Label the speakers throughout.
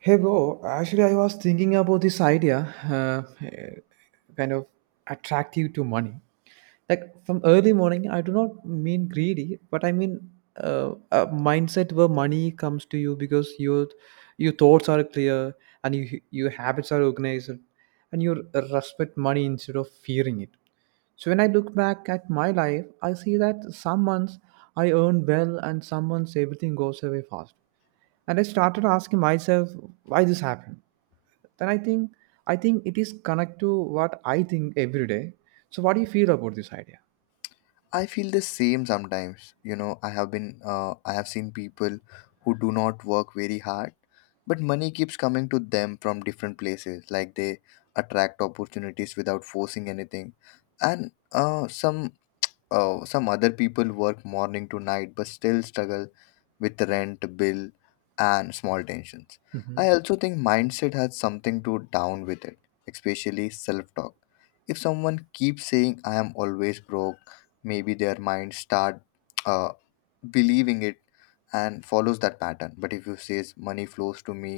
Speaker 1: Hey bro, actually I was thinking about this idea, uh, kind of attractive to money. Like from early morning, I do not mean greedy, but I mean a mindset where money comes to you because your thoughts are clear and your habits are organized, and you respect money instead of fearing it. So when I look back at my life, I see that some months I earn well and some months everything goes away fast. And I started asking myself why this happened. Then I think it is connect to what I think every day. So what do you feel about this idea?
Speaker 2: I feel the same sometimes. You know, I have seen people who do not work very hard, but money keeps coming to them from different places. Like they attract opportunities without forcing anything, and some some other people work morning to night but still struggle with rent bill and small tensions.
Speaker 1: Mm-hmm.
Speaker 2: I also think mindset has something to down with it, especially self-talk. If someone keeps saying I am always broke, maybe their mind start uh, believing it and follows that pattern. But if you says money flows to me,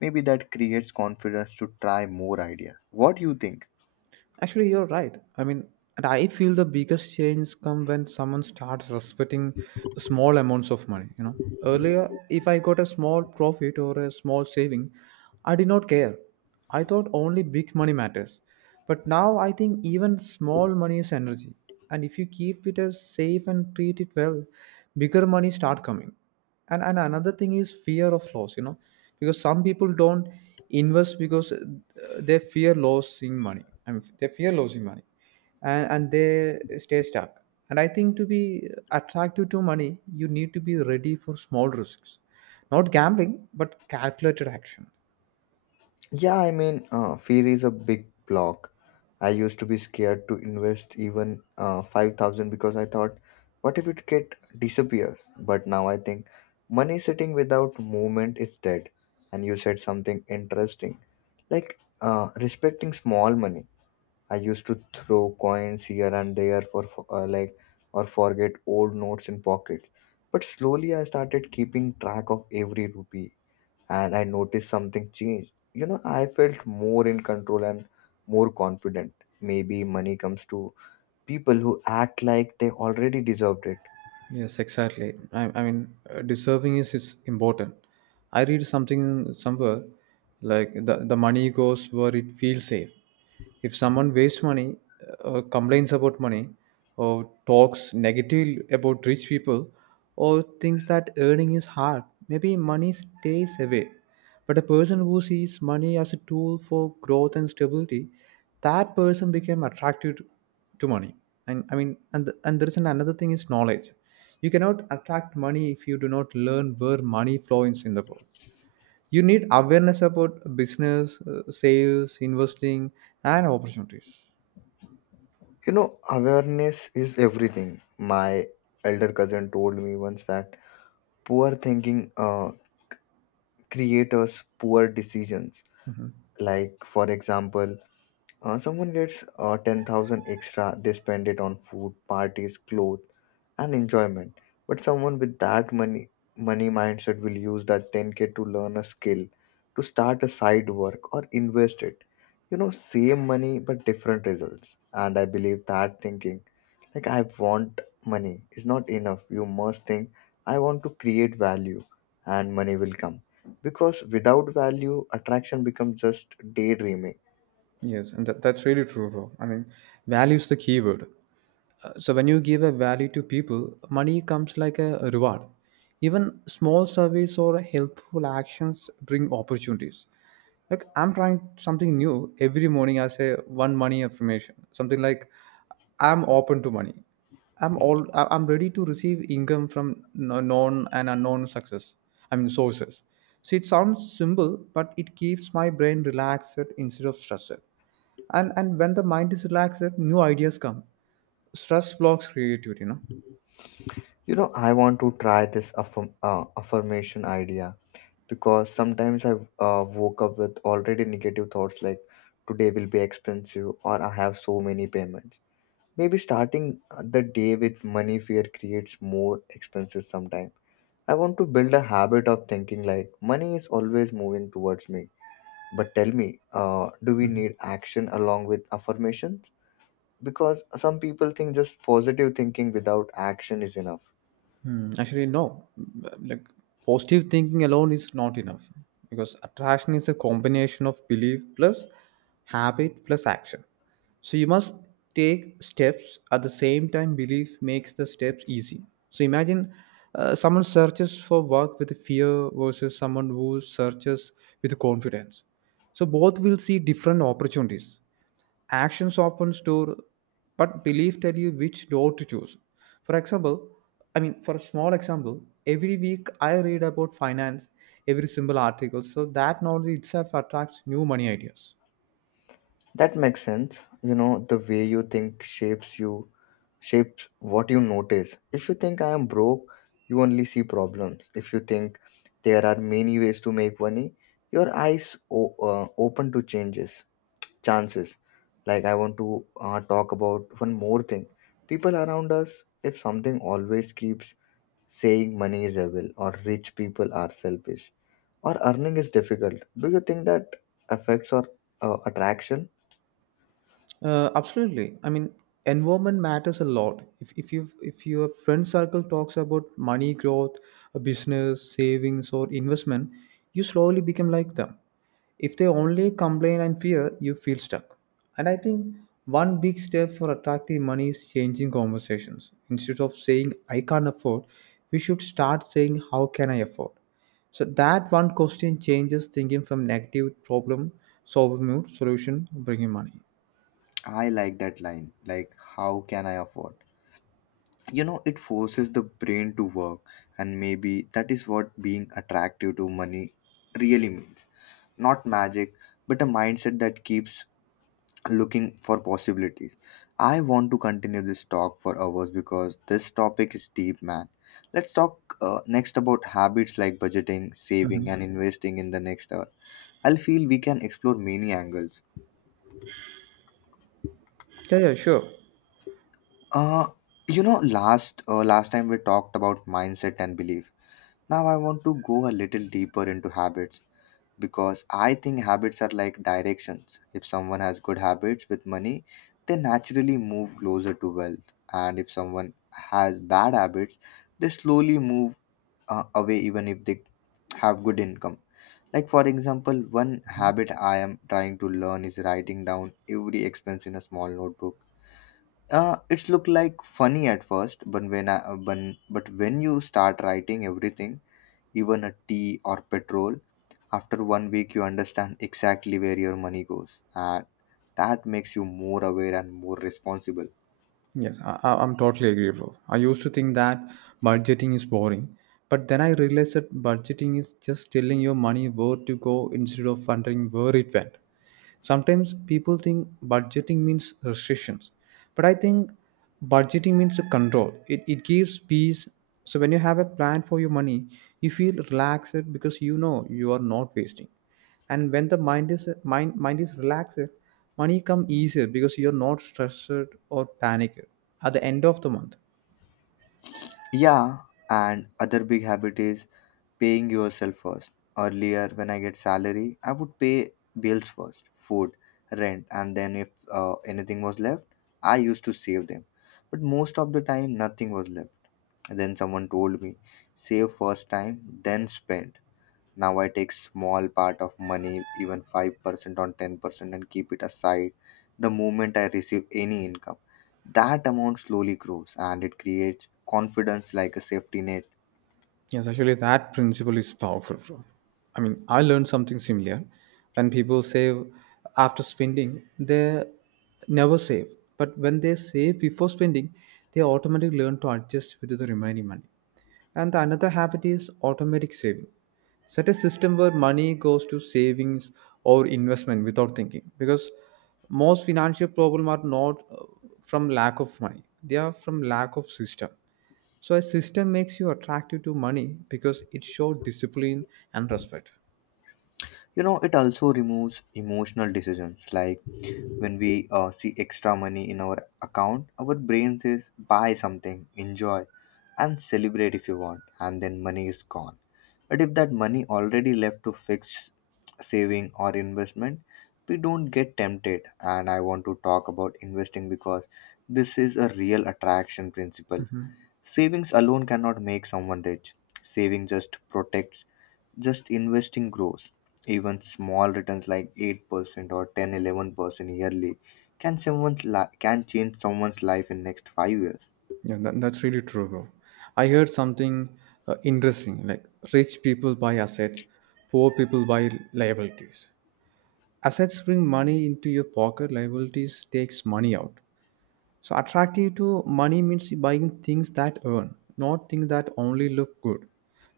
Speaker 2: maybe that creates confidence to try more ideas. What do you think?
Speaker 1: Actually, you're right. I mean, and I feel the biggest change come when someone starts respecting small amounts of money. Earlier, if I got a small profit or a small saving, I did not care. I thought only big money matters. But now I think even small money is energy. And if you keep it as safe and treat it well, bigger money start coming. And another thing is fear of loss, because some people don't invest because they fear losing money. I mean, they fear losing money. And they stay stuck. And I think to be attractive to money you need to be ready for small risks, not gambling but calculated action.
Speaker 2: Yeah, I mean, fear is a big block. I used to be scared to invest even 5,000 because I thought, what if it get disappears? But now I think money sitting without movement is dead. And you said something interesting like respecting small money. I used to throw coins here and there, like, or forget old notes in pockets. But slowly I started keeping track of every rupee, and I noticed something changed. You know, I felt more in control and more confident. Maybe money comes to people who act like they already deserved it.
Speaker 1: Yes, exactly. I mean, deserving is important. I read something somewhere like the money goes where it feels safe. If someone wastes money, or complains about money, or talks negatively about rich people, or thinks that earning is hard, maybe money stays away. But a person who sees money as a tool for growth and stability, that person became attracted to money. And I mean, and there is another thing is knowledge. You cannot attract money if you do not learn where money flows in the world. You need awareness about business, sales, investing, and opportunities.
Speaker 2: You know, awareness is everything. My elder cousin told me once that poor thinking creates poor decisions. Like, for example, someone gets 10,000 extra, they spend it on food, parties, clothes and enjoyment. But someone with that money mindset will use that 10K to learn a skill, to start a side work or invest it. You know, same money but different results. And I believe that thinking, like I want money, is not enough. You must think, I want to create value, and money will come. Because without value, attraction becomes just daydreaming.
Speaker 1: Yes, and that's really true, bro. I mean, value is the keyword. So when you give a value to people, money comes like a reward. Even small service or helpful actions bring opportunities. Like I'm trying something new every morning. I say one money affirmation, something like I'm open to money. I'm ready to receive income from known and unknown success. I mean, sources. So it sounds simple, but it keeps my brain relaxed instead of stressed. And when the mind is relaxed new ideas come. Stress blocks creativity.
Speaker 2: You know, I want to try this affirmation idea because sometimes I woke up with already negative thoughts like today will be expensive or I have so many payments. Maybe starting the day with money fear creates more expenses sometime. I want to build a habit of thinking like money is always moving towards me. But tell me, do we need action along with affirmations? Because some people think just positive thinking without action is enough.
Speaker 1: Hmm, actually no, like positive thinking alone is not enough, because attraction is a combination of belief plus habit plus action. So you must take steps. At the same time belief makes the steps easy. So imagine someone searches for work with fear versus someone who searches with confidence. So both will see different opportunities. Actions often store, but belief tell you which door to choose. For example, I mean, for a small example, every week I read about finance, every single article, so that knowledge itself attracts new money ideas.
Speaker 2: That makes sense. You know, the way you think shapes you, shapes what you notice. If you think I am broke, you only see problems. If you think there are many ways to make money, your eyes open to changes, chances. Like I want to talk about one more thing. People around us, if something always keeps saying money is evil or rich people are selfish or earning is difficult, do you think that affects our attraction?
Speaker 1: Absolutely. I mean, environment matters a lot. If your friend circle talks about money growth, a business, savings, or investment, you slowly become like them. If they only complain and fear, you feel stuck. And I think one big step for attracting money is changing conversations. Instead of saying "I can't afford," we should start saying "How can I afford?" So that one question changes thinking from negative problem solving mode solution bringing money.
Speaker 2: I like that line, like, how can I afford? You know, it forces the brain to work, and maybe that is what being attractive to money really means. Not magic, but a mindset that keeps looking for possibilities. I want to continue this talk for hours because this topic is deep, man. Let's talk next about habits like budgeting, saving, and
Speaker 1: Mm-hmm.
Speaker 2: investing in the next hour. I'll feel we can explore many angles.
Speaker 1: Yeah, yeah, sure.
Speaker 2: Uh, you know, last time we talked about mindset and belief. Now I want to go a little deeper into habits because I think habits are like directions. If someone has good habits with money, they naturally move closer to wealth, and if someone has bad habits, they slowly move away even if they have good income. Like for example, one habit I am trying to learn is writing down every expense in a small notebook. It's look like funny at first, but when you start writing everything, even a tea or petrol, after one week you understand exactly where your money goes, and that makes you more aware and more responsible.
Speaker 1: Yes, I'm totally agree, bro. I used to think that budgeting is boring, but then I realized that budgeting is just telling your money where to go instead of wondering where it went. Sometimes people think budgeting means restrictions, but I think budgeting means a control. It gives peace. So when you have a plan for your money, you feel relaxed because you know you are not wasting. And when the mind is relaxed money come easier because you're not stressed or panicked at the end of the month.
Speaker 2: Yeah, and other big habit is paying yourself first. Earlier, when I get salary, I would pay bills first, food, rent, and then if anything was left, I used to save them. But most of the time, nothing was left. Then someone told me, save first time, then spend. Now I take small part of money, even 5% on 10%, and keep it aside the moment I receive any income. That amount slowly grows and it creates confidence like a safety net.
Speaker 1: Yes, actually, that principle is powerful, bro. I mean, I learned something similar. When people save after spending, they never save. But when they save before spending, they automatically learn to adjust with the remaining money. And the another habit is automatic saving. Set a system where money goes to savings or investment without thinking, because most financial problems are not from lack of money; they are from lack of system. So a system makes you attractive to money because it shows discipline and respect.
Speaker 2: You know, it also removes emotional decisions. Like when we see extra money in our account, our brain says buy something, enjoy and celebrate if you want, and then money is gone. But if that money already left to fix saving or investment, we don't get tempted. And I want to talk about investing because this is a real attraction principle. Savings alone cannot make someone rich. Saving just protects, just investing grows. Even small returns like 8% or ten, 11% yearly can can change someone's life in next 5 years.
Speaker 1: Yeah, that's really true, bro. I heard something interesting, like rich people buy assets, poor people buy liabilities. Assets bring money into your pocket, liabilities takes money out. So attractive to money means buying things that earn, not things that only look good.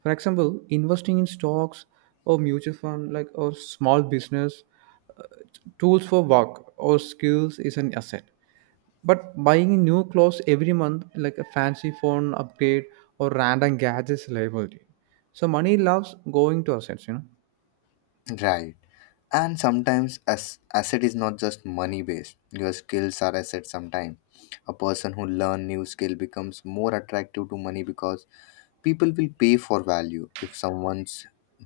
Speaker 1: For example, investing in stocks or mutual fund, like or small business, uh, tools for work or skills is an asset. But buying new clothes every month, like a fancy phone upgrade or random gadgets, liability. So money loves going to assets.
Speaker 2: Right. And sometimes as asset is not just money based. Your skills are assets sometimes. A person who learn new skill becomes more attractive to money because people will pay for value. If someone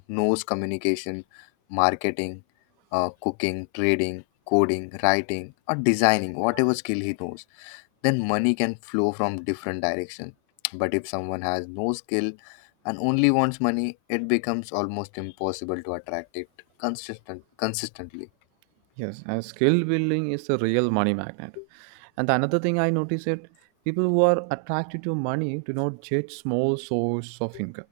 Speaker 2: knows communication, marketing, cooking, trading, coding, writing or designing, whatever skill he knows, then money can flow from different directions. But if someone has no skill and only wants money, it becomes almost impossible to attract it consistently.
Speaker 1: Yes, and skill building is a real money magnet. And the another thing I notice it, people who are attracted to money do not judge small source of income.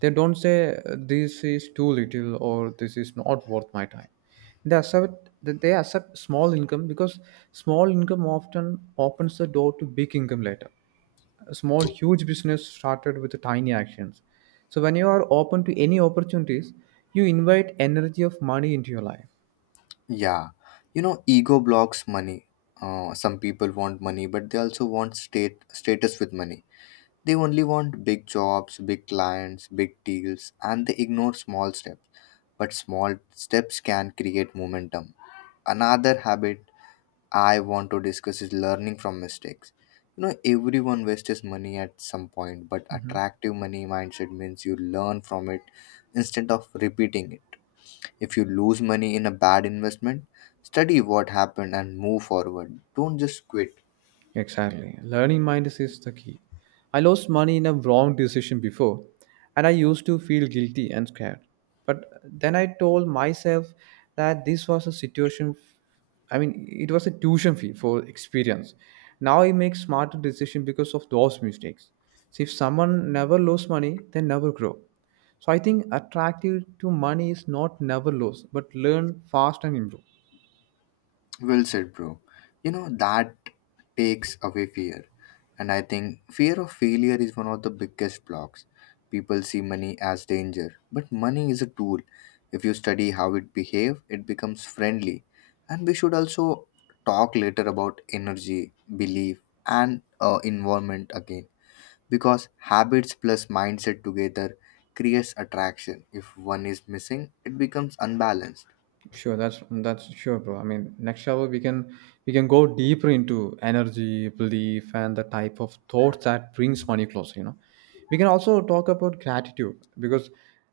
Speaker 1: They don't say this is too little or this is not worth my time. They accept small income because small income often opens the door to big income later. A small huge business started with tiny actions. So when you are open to any opportunities, you invite energy of money into your life.
Speaker 2: Yeah, you know, ego blocks money. Some people want money, but they also want state status with money. They only want big jobs, big clients, big deals, and they ignore small steps. But small steps can create momentum. Another habit I want to discuss is learning from mistakes. You know, everyone wastes money at some point, but attractive money mindset means you learn from it instead of repeating it. If you lose money in a bad investment, study what happened and move forward. Don't just quit.
Speaker 1: Exactly. Learning mindset is the key. I lost money in a wrong decision before, and I used to feel guilty and scared. But then I told myself that this was a situation, I mean, it was a tuition fee for experience. Now I make smarter decisions because of those mistakes. So if someone never lose money, they never grow. So I think attractive to money is not never lose, but learn fast and improve.
Speaker 2: Well said, bro. You know, that takes away fear. And I think fear of failure is one of the biggest blocks. People see money as danger, but money is a tool. If you study how it behaves, it becomes friendly. And we should also talk later about energy, belief, and environment again. Because habits plus mindset together creates attraction. If one is missing, it becomes unbalanced.
Speaker 1: Sure, that's sure, bro. I mean, next hour we can go deeper into energy, belief, and the type of thought that brings money closer. We can also talk about gratitude because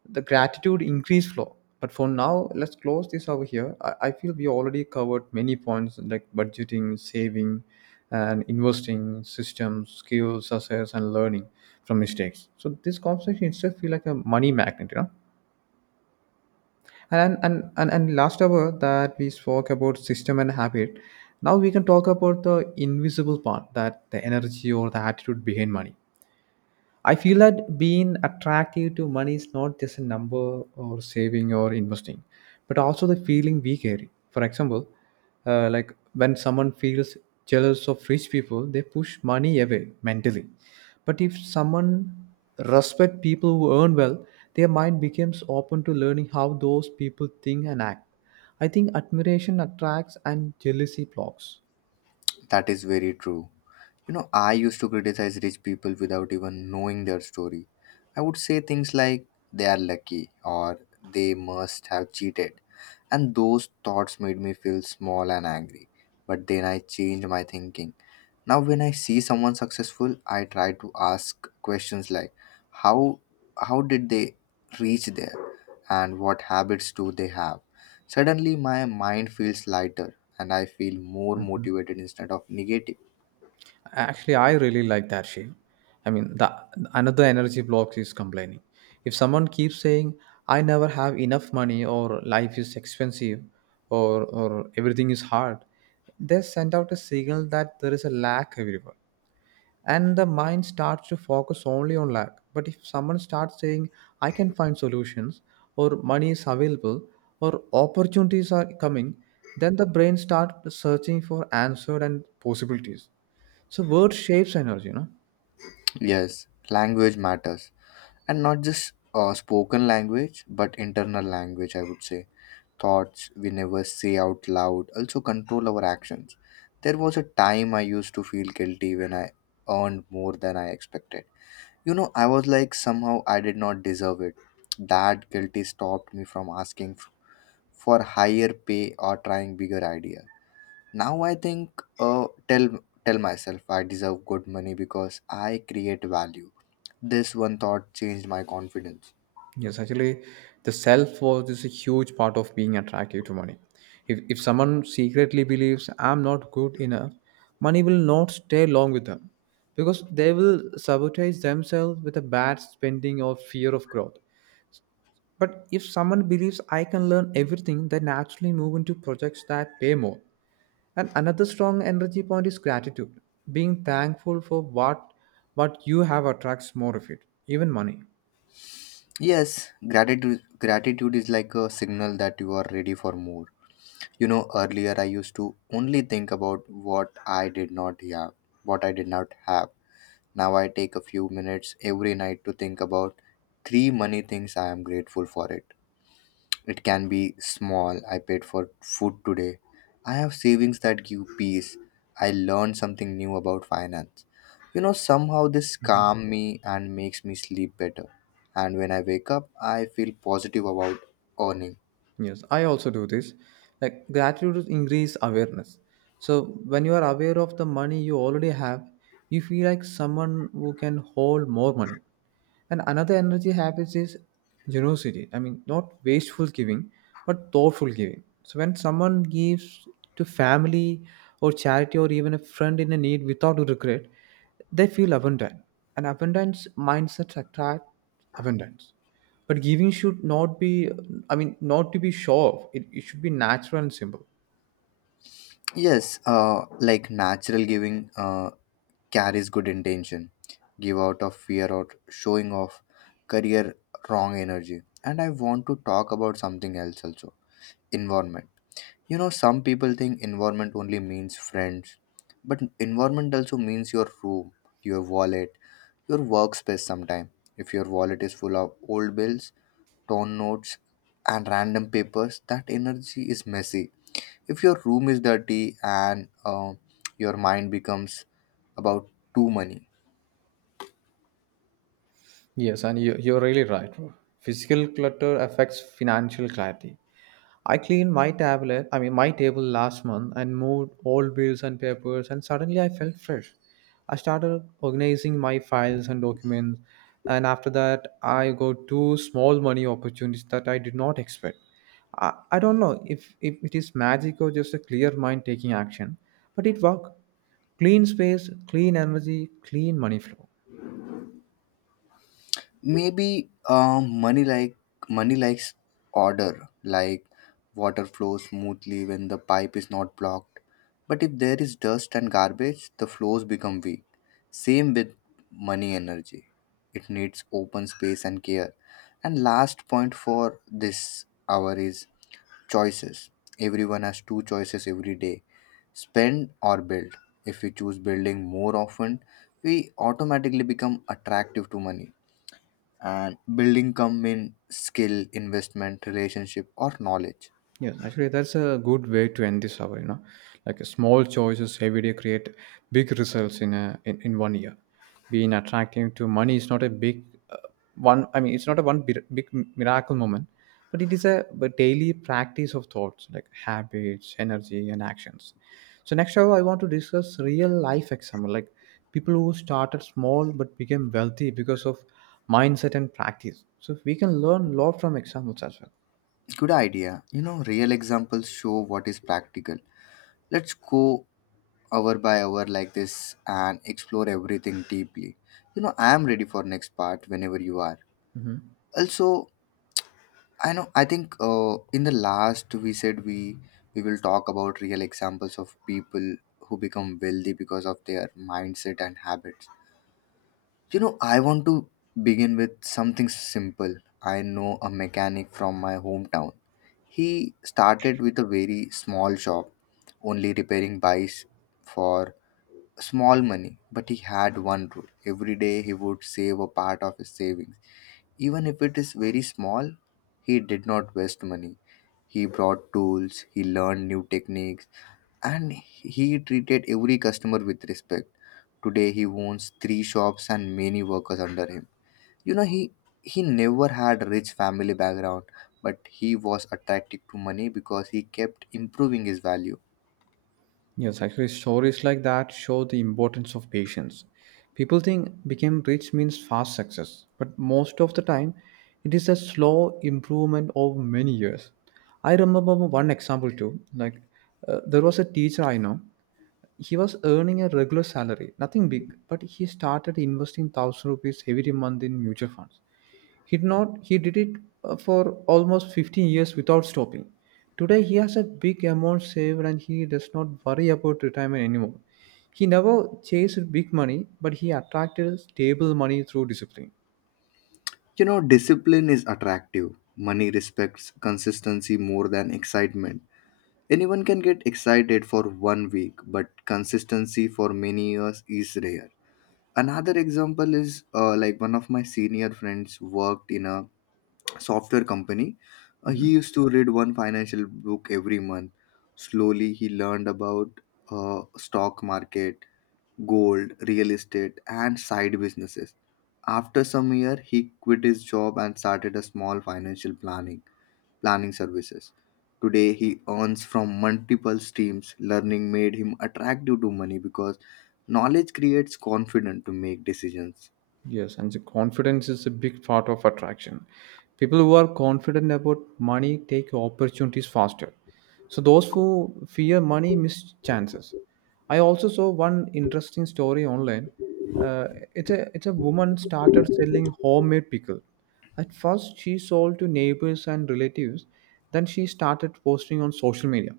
Speaker 1: the gratitude increase flow. But for now, let's close this over here. I feel we already covered many points like budgeting, saving, and investing, systems, skills, assets, and learning from mistakes. So this conversation itself feel like a money magnet. And last hour that we spoke about system and habit, now we can talk about the invisible part that the energy or the attitude behind money. I feel that being attractive to money is not just a number or saving or investing, but also the feeling we carry. For example, like when someone feels jealous of rich people, they push money away mentally. But if someone respect people who earn well, their mind becomes open to learning how those people think and act. I think admiration attracts and jealousy blocks.
Speaker 2: That is very true. You know, I used to criticize rich people without even knowing their story. I would say things like, they are lucky or they must have cheated. And those thoughts made me feel small and angry. But then I changed my thinking. Now, when I see someone successful, I try to ask questions like, how, how did they reach there? And what habits do they have? Suddenly, my mind feels lighter and I feel more motivated instead of negative.
Speaker 1: Actually, I really like that shift. I mean, the another energy block is complaining. If someone keeps saying, "I never have enough money," or "Life is expensive," or "Everything is hard," they send out a signal that there is a lack everywhere. And the mind starts to focus only on lack. But if someone starts saying "I can find solutions" or "money is available" or "opportunities are coming," then the brain starts searching for answer and possibilities. So word shapes energy.
Speaker 2: Yes, language matters. And not just spoken language, but internal language, I would say. Thoughts we never say out loud also control our actions. There was a time I used to feel guilty when I earned more than I expected. You know, I was like, somehow I did not deserve it. That guilty stopped me from asking for higher pay or trying bigger ideas. Now I think, tell myself I deserve good money because I create value. This one thought changed my confidence.
Speaker 1: Yes, actually, the self worth is a huge part of being attractive to money. If someone secretly believes I'm not good enough, money will not stay long with them because they will sabotage themselves with a bad spending or fear of growth. But if someone believes I can learn everything, they naturally move into projects that pay more. And another strong energy point is gratitude. Being thankful for what you have attracts more of it, even money.
Speaker 2: Yes, gratitude is like a signal that you are ready for more. You know, earlier I used to only think about what I did not have, what I did not have. Now I take a few minutes every night to think about 3 money things I am grateful for it. It can be small, I paid for food today. I have savings that give peace. I learned something new about finance. You know, somehow this
Speaker 1: Mhm.
Speaker 2: calms me and makes me sleep better. And when I wake up, I feel positive about earning.
Speaker 1: Yes, I also do this. Like gratitude increase awareness. So when you are aware of the money you already have, you feel like someone who can hold more money. And another energy habit is generosity. I mean, not wasteful giving, but thoughtful giving. So when someone gives to family or charity or even a friend in a need without regret, they feel abundant. And abundance mindsets attract abundance, but giving should not be, I mean, not to be show off. It should be natural and simple.
Speaker 2: Yes, like natural giving carries good intention. Give out of fear or showing off, career wrong energy. And I want to talk about something else also, environment. You know, some people think environment only means friends, but environment also means your room, your wallet, your workspace sometime. If your wallet is full of old bills, torn notes, and random papers, that energy is messy. If your room is dirty and your mind becomes about too money,
Speaker 1: Yes, and you're really right, bro. Physical clutter affects financial clarity. I cleaned my tablet, I mean my table last month, and moved all bills and papers, and suddenly I felt fresh. I started organizing my files and documents and after that I got two small money opportunities that I did not expect. I don't know if it is magic or just a clear mind taking action, but it worked. Clean space, clean energy, clean money flow.
Speaker 2: maybe money like money likes order, like water flows smoothly when the pipe is not blocked, but if there is dust and garbage the flows become weak. Same with money energy, it needs open space and care. And last point for this hour is choices. Everyone has two choices every day, spend or build. If we choose building more often, we automatically become attractive to money, and building come in skill, investment, relationship or knowledge.
Speaker 1: Yes, actually, that's a good way to end this hour. Like small choices every day create big results in in one year. Being attractive to money is not a big uh, one. I mean, it's not a one big miracle moment, but it is a daily practice of thoughts like habits, energy, and actions. So next hour, I want to discuss real life example, like people who started small but became wealthy because of mindset and practice. So we can learn a lot from examples as well.
Speaker 2: Good idea, you know, real examples show what is practical. Let's go hour by hour like this and explore everything deeply. You know, I am ready for next part whenever you are.
Speaker 1: Mhm.
Speaker 2: Also, I know I think in the last we said we will talk about real examples of people who become wealthy because of their mindset and habits. You know, I want to begin with something simple. I know a mechanic from my hometown. He started with a very small shop, only repairing bikes for small money, but he had one rule. Every day he would save a part of his savings. Even if it is very small, he did not waste money. He brought tools, he learned new techniques, and he treated every customer with respect. Today he owns three shops and many workers under him. You know, he never had a rich family background, but he was attracted to money because he kept improving his value.
Speaker 1: Yes, actually, stories like that show the importance of patience. People think became rich means fast success, but most of the time, it is a slow improvement over many years. I remember one example too. Like, there was a teacher I know. He was earning a regular salary, nothing big, but he started investing thousand rupees every month in mutual funds. He did not he did it for almost 15 years without stopping. Today he has a big amount saved and he does not worry about retirement anymore. He never chased big money, but he attracted stable money through discipline.
Speaker 2: You know, discipline is attractive. Money respects consistency more than excitement. Anyone can get excited for one week, but consistency for many years is rare. Another example is, like, one of my senior friends worked in a software company. He
Speaker 1: Mhm.
Speaker 2: used to read one financial book every month. Slowly, he learned about stock market, gold, real estate, and side businesses. After some year, he quit his job and started a small financial planning services. Today, he earns from multiple streams. Learning made him attractive to money because knowledge creates confidence to make decisions.
Speaker 1: Yes, and the confidence is a big part of attraction. People who are confident about money take opportunities faster. So those who fear money miss chances. I also saw one interesting story online. Uh, it's a woman started selling homemade pickle. At first, she sold to neighbors and relatives. Then she started posting on social media.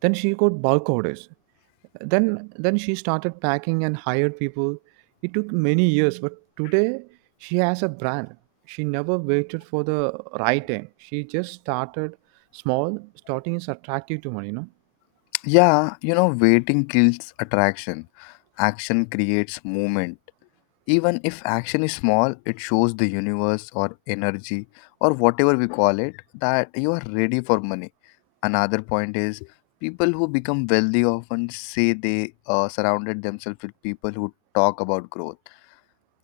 Speaker 1: Then she got bulk orders. Then she started packing and hired people. It took many years, but today she has a brand. She never waited for the right time. She just started small. Starting is attractive to money, you know.
Speaker 2: Yeah, you know, waiting kills attraction. Action creates movement. Even if action is small, it shows the universe or energy or whatever we call it that you are ready for money. Another point is, people who become wealthy often say they surrounded themselves with people who talk about growth.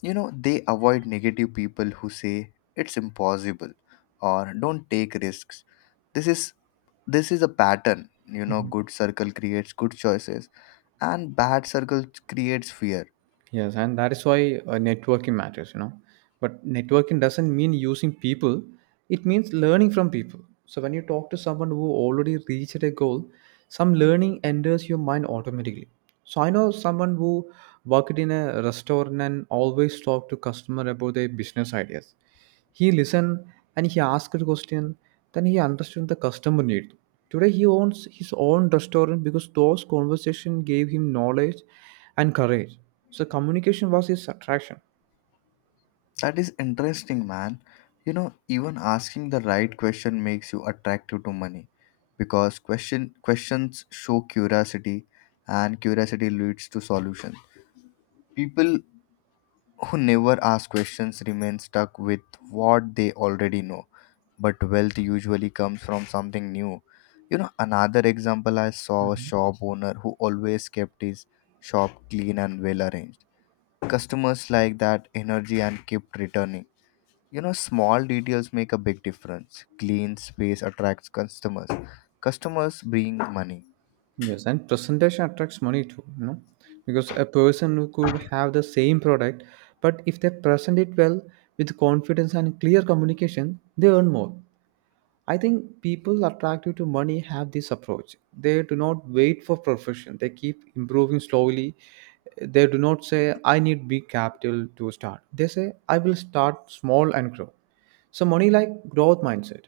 Speaker 2: You know, they avoid negative people who say it's impossible or don't take risks. This is this is a pattern. You know,
Speaker 1: Mhm.
Speaker 2: good circle creates good choices, and bad circle creates fear.
Speaker 1: Yes, and that is why networking matters, you know. But networking doesn't mean using people, it means learning from people. So when you talk to someone who already reached a goal, some learning enters your mind automatically. So I know someone who worked in a restaurant and always talked to customer about their business ideas. He listened and he asked the question. Then he understood the customer need. Today he owns his own restaurant because those conversations gave him knowledge and courage. So communication was his attraction.
Speaker 2: That is interesting, man. You know, even asking the right question makes you attractive to money because questions show curiosity, and curiosity leads to solution. People who never ask questions remain stuck with what they already know, but wealth usually comes from something new. You know, another example, I saw a
Speaker 1: Mhm.
Speaker 2: shop owner who always kept his shop clean and well arranged. Customers like that energy and kept returning. You know, small details make a big difference. Clean space attracts customers. Customers bring money.
Speaker 1: Yes, and presentation attracts money too, you know, because a person who could have the same product, but if they present it well with confidence and clear communication, they earn more. I think people attracted to money have this approach. They do not wait for perfection. They keep improving slowly. They do not say, I need big capital to start. They say, I will start small and grow. So, money like growth mindset.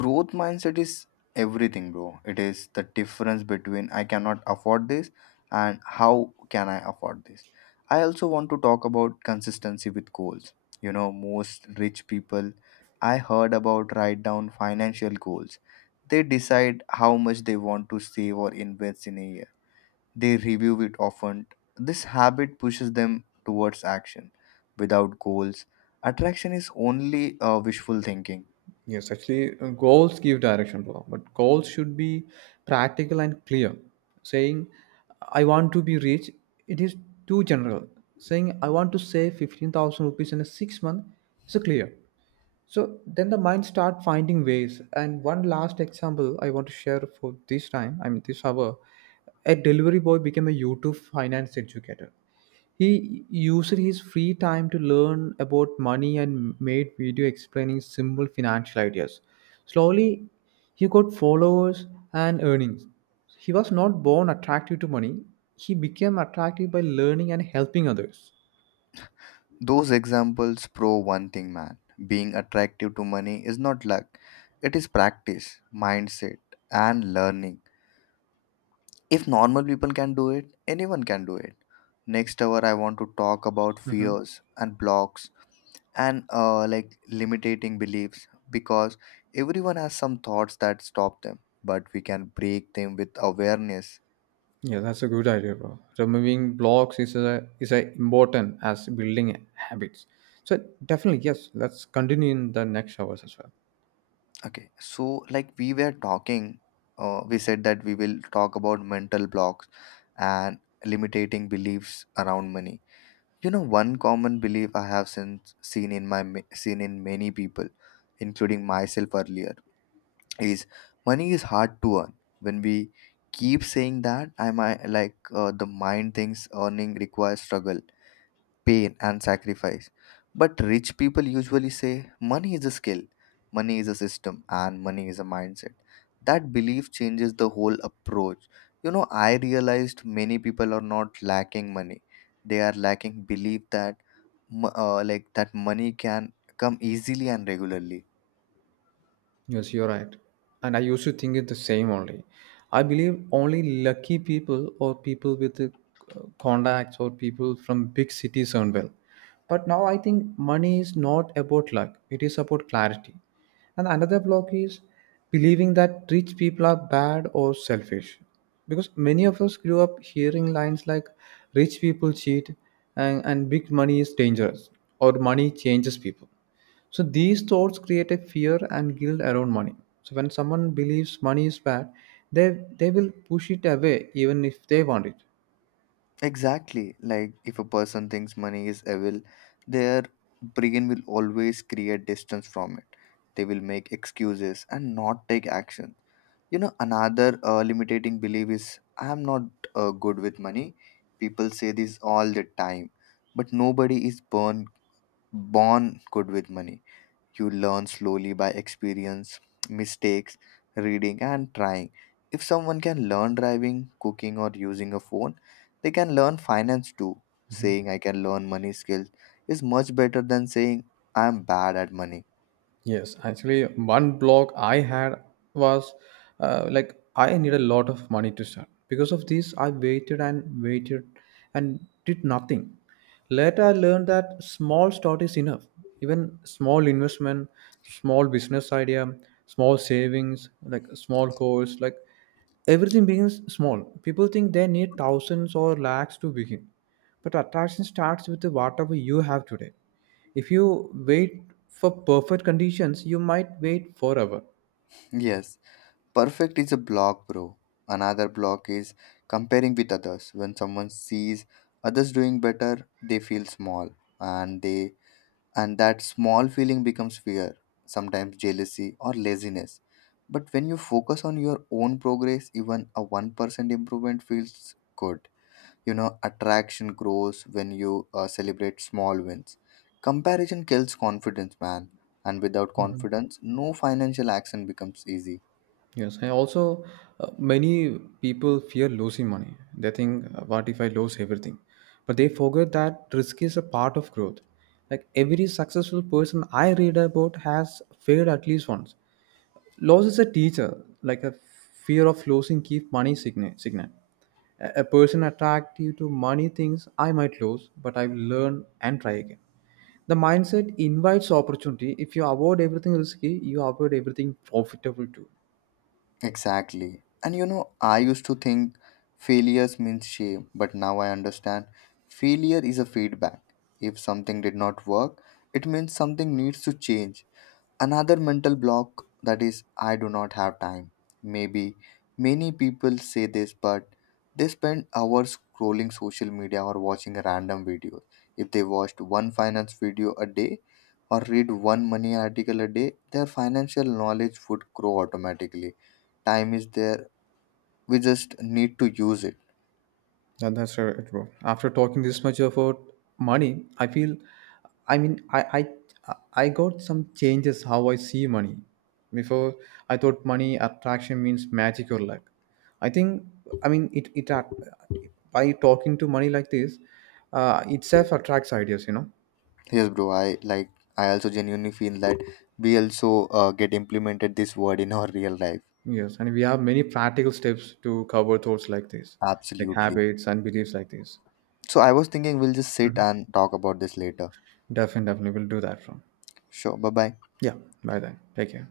Speaker 2: Growth mindset is everything, bro. It is the difference between I cannot afford this and how can I afford this. I also want to talk about consistency with goals. You know, most rich people I heard about write down financial goals. They decide how much they want to save or invest in a year. They review it often. This habit pushes them towards action. Without goals, attraction is only wishful thinking.
Speaker 1: Yes, actually, goals give direction to all, but goals should be practical and clear. Saying, I want to be rich, it is too general. Saying, I want to save 15,000 rupees in a 6 month is a clear. So then the mind start finding ways. And one last example I want to share for this time, I mean, this hour, a delivery boy became a YouTube finance educator. He used his free time to learn about money and made video explaining simple financial ideas. Slowly, he got followers and earnings. He was not born attractive to money. He became attractive by learning and helping others.
Speaker 2: Those examples prove one thing, man. Being attractive to money is not luck, it is practice, mindset, and learning. If normal people can do it, anyone can do it. Next hour, I want to talk about
Speaker 1: Hmm.
Speaker 2: fears and blocks and like limiting beliefs, because everyone has some thoughts that stop them, but we can break them with awareness.
Speaker 1: Yeah, that's a good idea, bro. Removing blocks is is a important as building habits. So definitely, yes, let's continue in the next hours as well.
Speaker 2: Okay, so like we were talking, we said that we will talk about mental blocks and limiting beliefs around money. You know, one common belief I have since seen in seen in many people, including myself earlier, is money is hard to earn. When we keep saying that, I might like the mind thinks earning requires struggle, pain and sacrifice. But rich people usually say money is a skill, money is a system, and money is a mindset. That belief changes the whole approach. You know, I realized many people are not lacking money, they are lacking belief that like that money can come easily and regularly.
Speaker 1: Yes, you're right. And I used to think it the same only. I believe only lucky people or people with contacts or people from big cities earn well. But now I think money is not about luck, it is about clarity. And another block is believing that rich people are bad or selfish. Because many of us grew up hearing lines like rich people cheat and big money is dangerous or money changes people, so these thoughts create a fear and guilt around money. So when someone believes money is bad, they will push it away even if they want it.
Speaker 2: Exactly. Like, if a person thinks money is evil, their brain will always create distance from it. They will make excuses and not take action. You know, another limiting belief is I am not good with money. People say this all the time, but nobody is born good with money. You learn slowly by experience, mistakes, reading, and trying. If someone can learn driving, cooking, or using a phone, they can learn finance too. Saying I can learn money skills is much better than saying I am bad at money.
Speaker 1: Yes, actually, one block I had was like I need a lot of money to start. Because of this, I waited and waited and did nothing. Later, I learned that small start is enough. Even small investment, small business idea, small savings, like a small course, like everything begins small. People think they need thousands or lakhs to begin. But attraction starts with whatever you have today. If you wait for perfect conditions, you might wait forever.
Speaker 2: Yes. Perfect is a block, bro. Another block is comparing with others. When someone sees others doing better, they feel small, and they and that small feeling becomes fear, sometimes jealousy or laziness. But when you focus on your own progress, even a 1% improvement feels good. You know, attraction grows when you celebrate small wins. Comparison kills confidence, man. And without confidence, no financial action becomes easy.
Speaker 1: Yes, and also, many people fear losing money. They think, what if I lose everything? But they forget that risk is a part of growth. Like every successful person I read about has failed at least once. Loss is a teacher, like a fear of losing keep money signal. Signal. A person attracted to money thinks I might lose, but I will learn and try again. The mindset invites opportunity. If you avoid everything risky, you avoid everything profitable too.
Speaker 2: Exactly. And you know, I used to think failures means shame, but now I understand failure is a feedback. If something did not work, it means something needs to change. Another mental block that is, I do not have time. Maybe many people say this, but they spend hours scrolling social media or watching random videos. If they watched one finance video a day or read one money article a day, their financial knowledge would grow automatically. Time is there, we just need to use it.
Speaker 1: Yeah, that's right, bro. After talking this much about money, I feel, I mean, I got some changes how I see money. Before I thought money attraction means magic or luck. I think I mean, by talking to money like this, itself attracts ideas. You know,
Speaker 2: Yes, bro, I like, I also genuinely feel that we also get implemented this word in our real life.
Speaker 1: yes, and we have many practical steps to cover thoughts like this, like
Speaker 2: Absolutely.
Speaker 1: habits and beliefs like this.
Speaker 2: So I was thinking we'll just sit
Speaker 1: Mhm.
Speaker 2: and talk about this later.
Speaker 1: Definitely, definitely, we'll do that from.
Speaker 2: Sure. Bye bye.
Speaker 1: Yeah, by then, take care.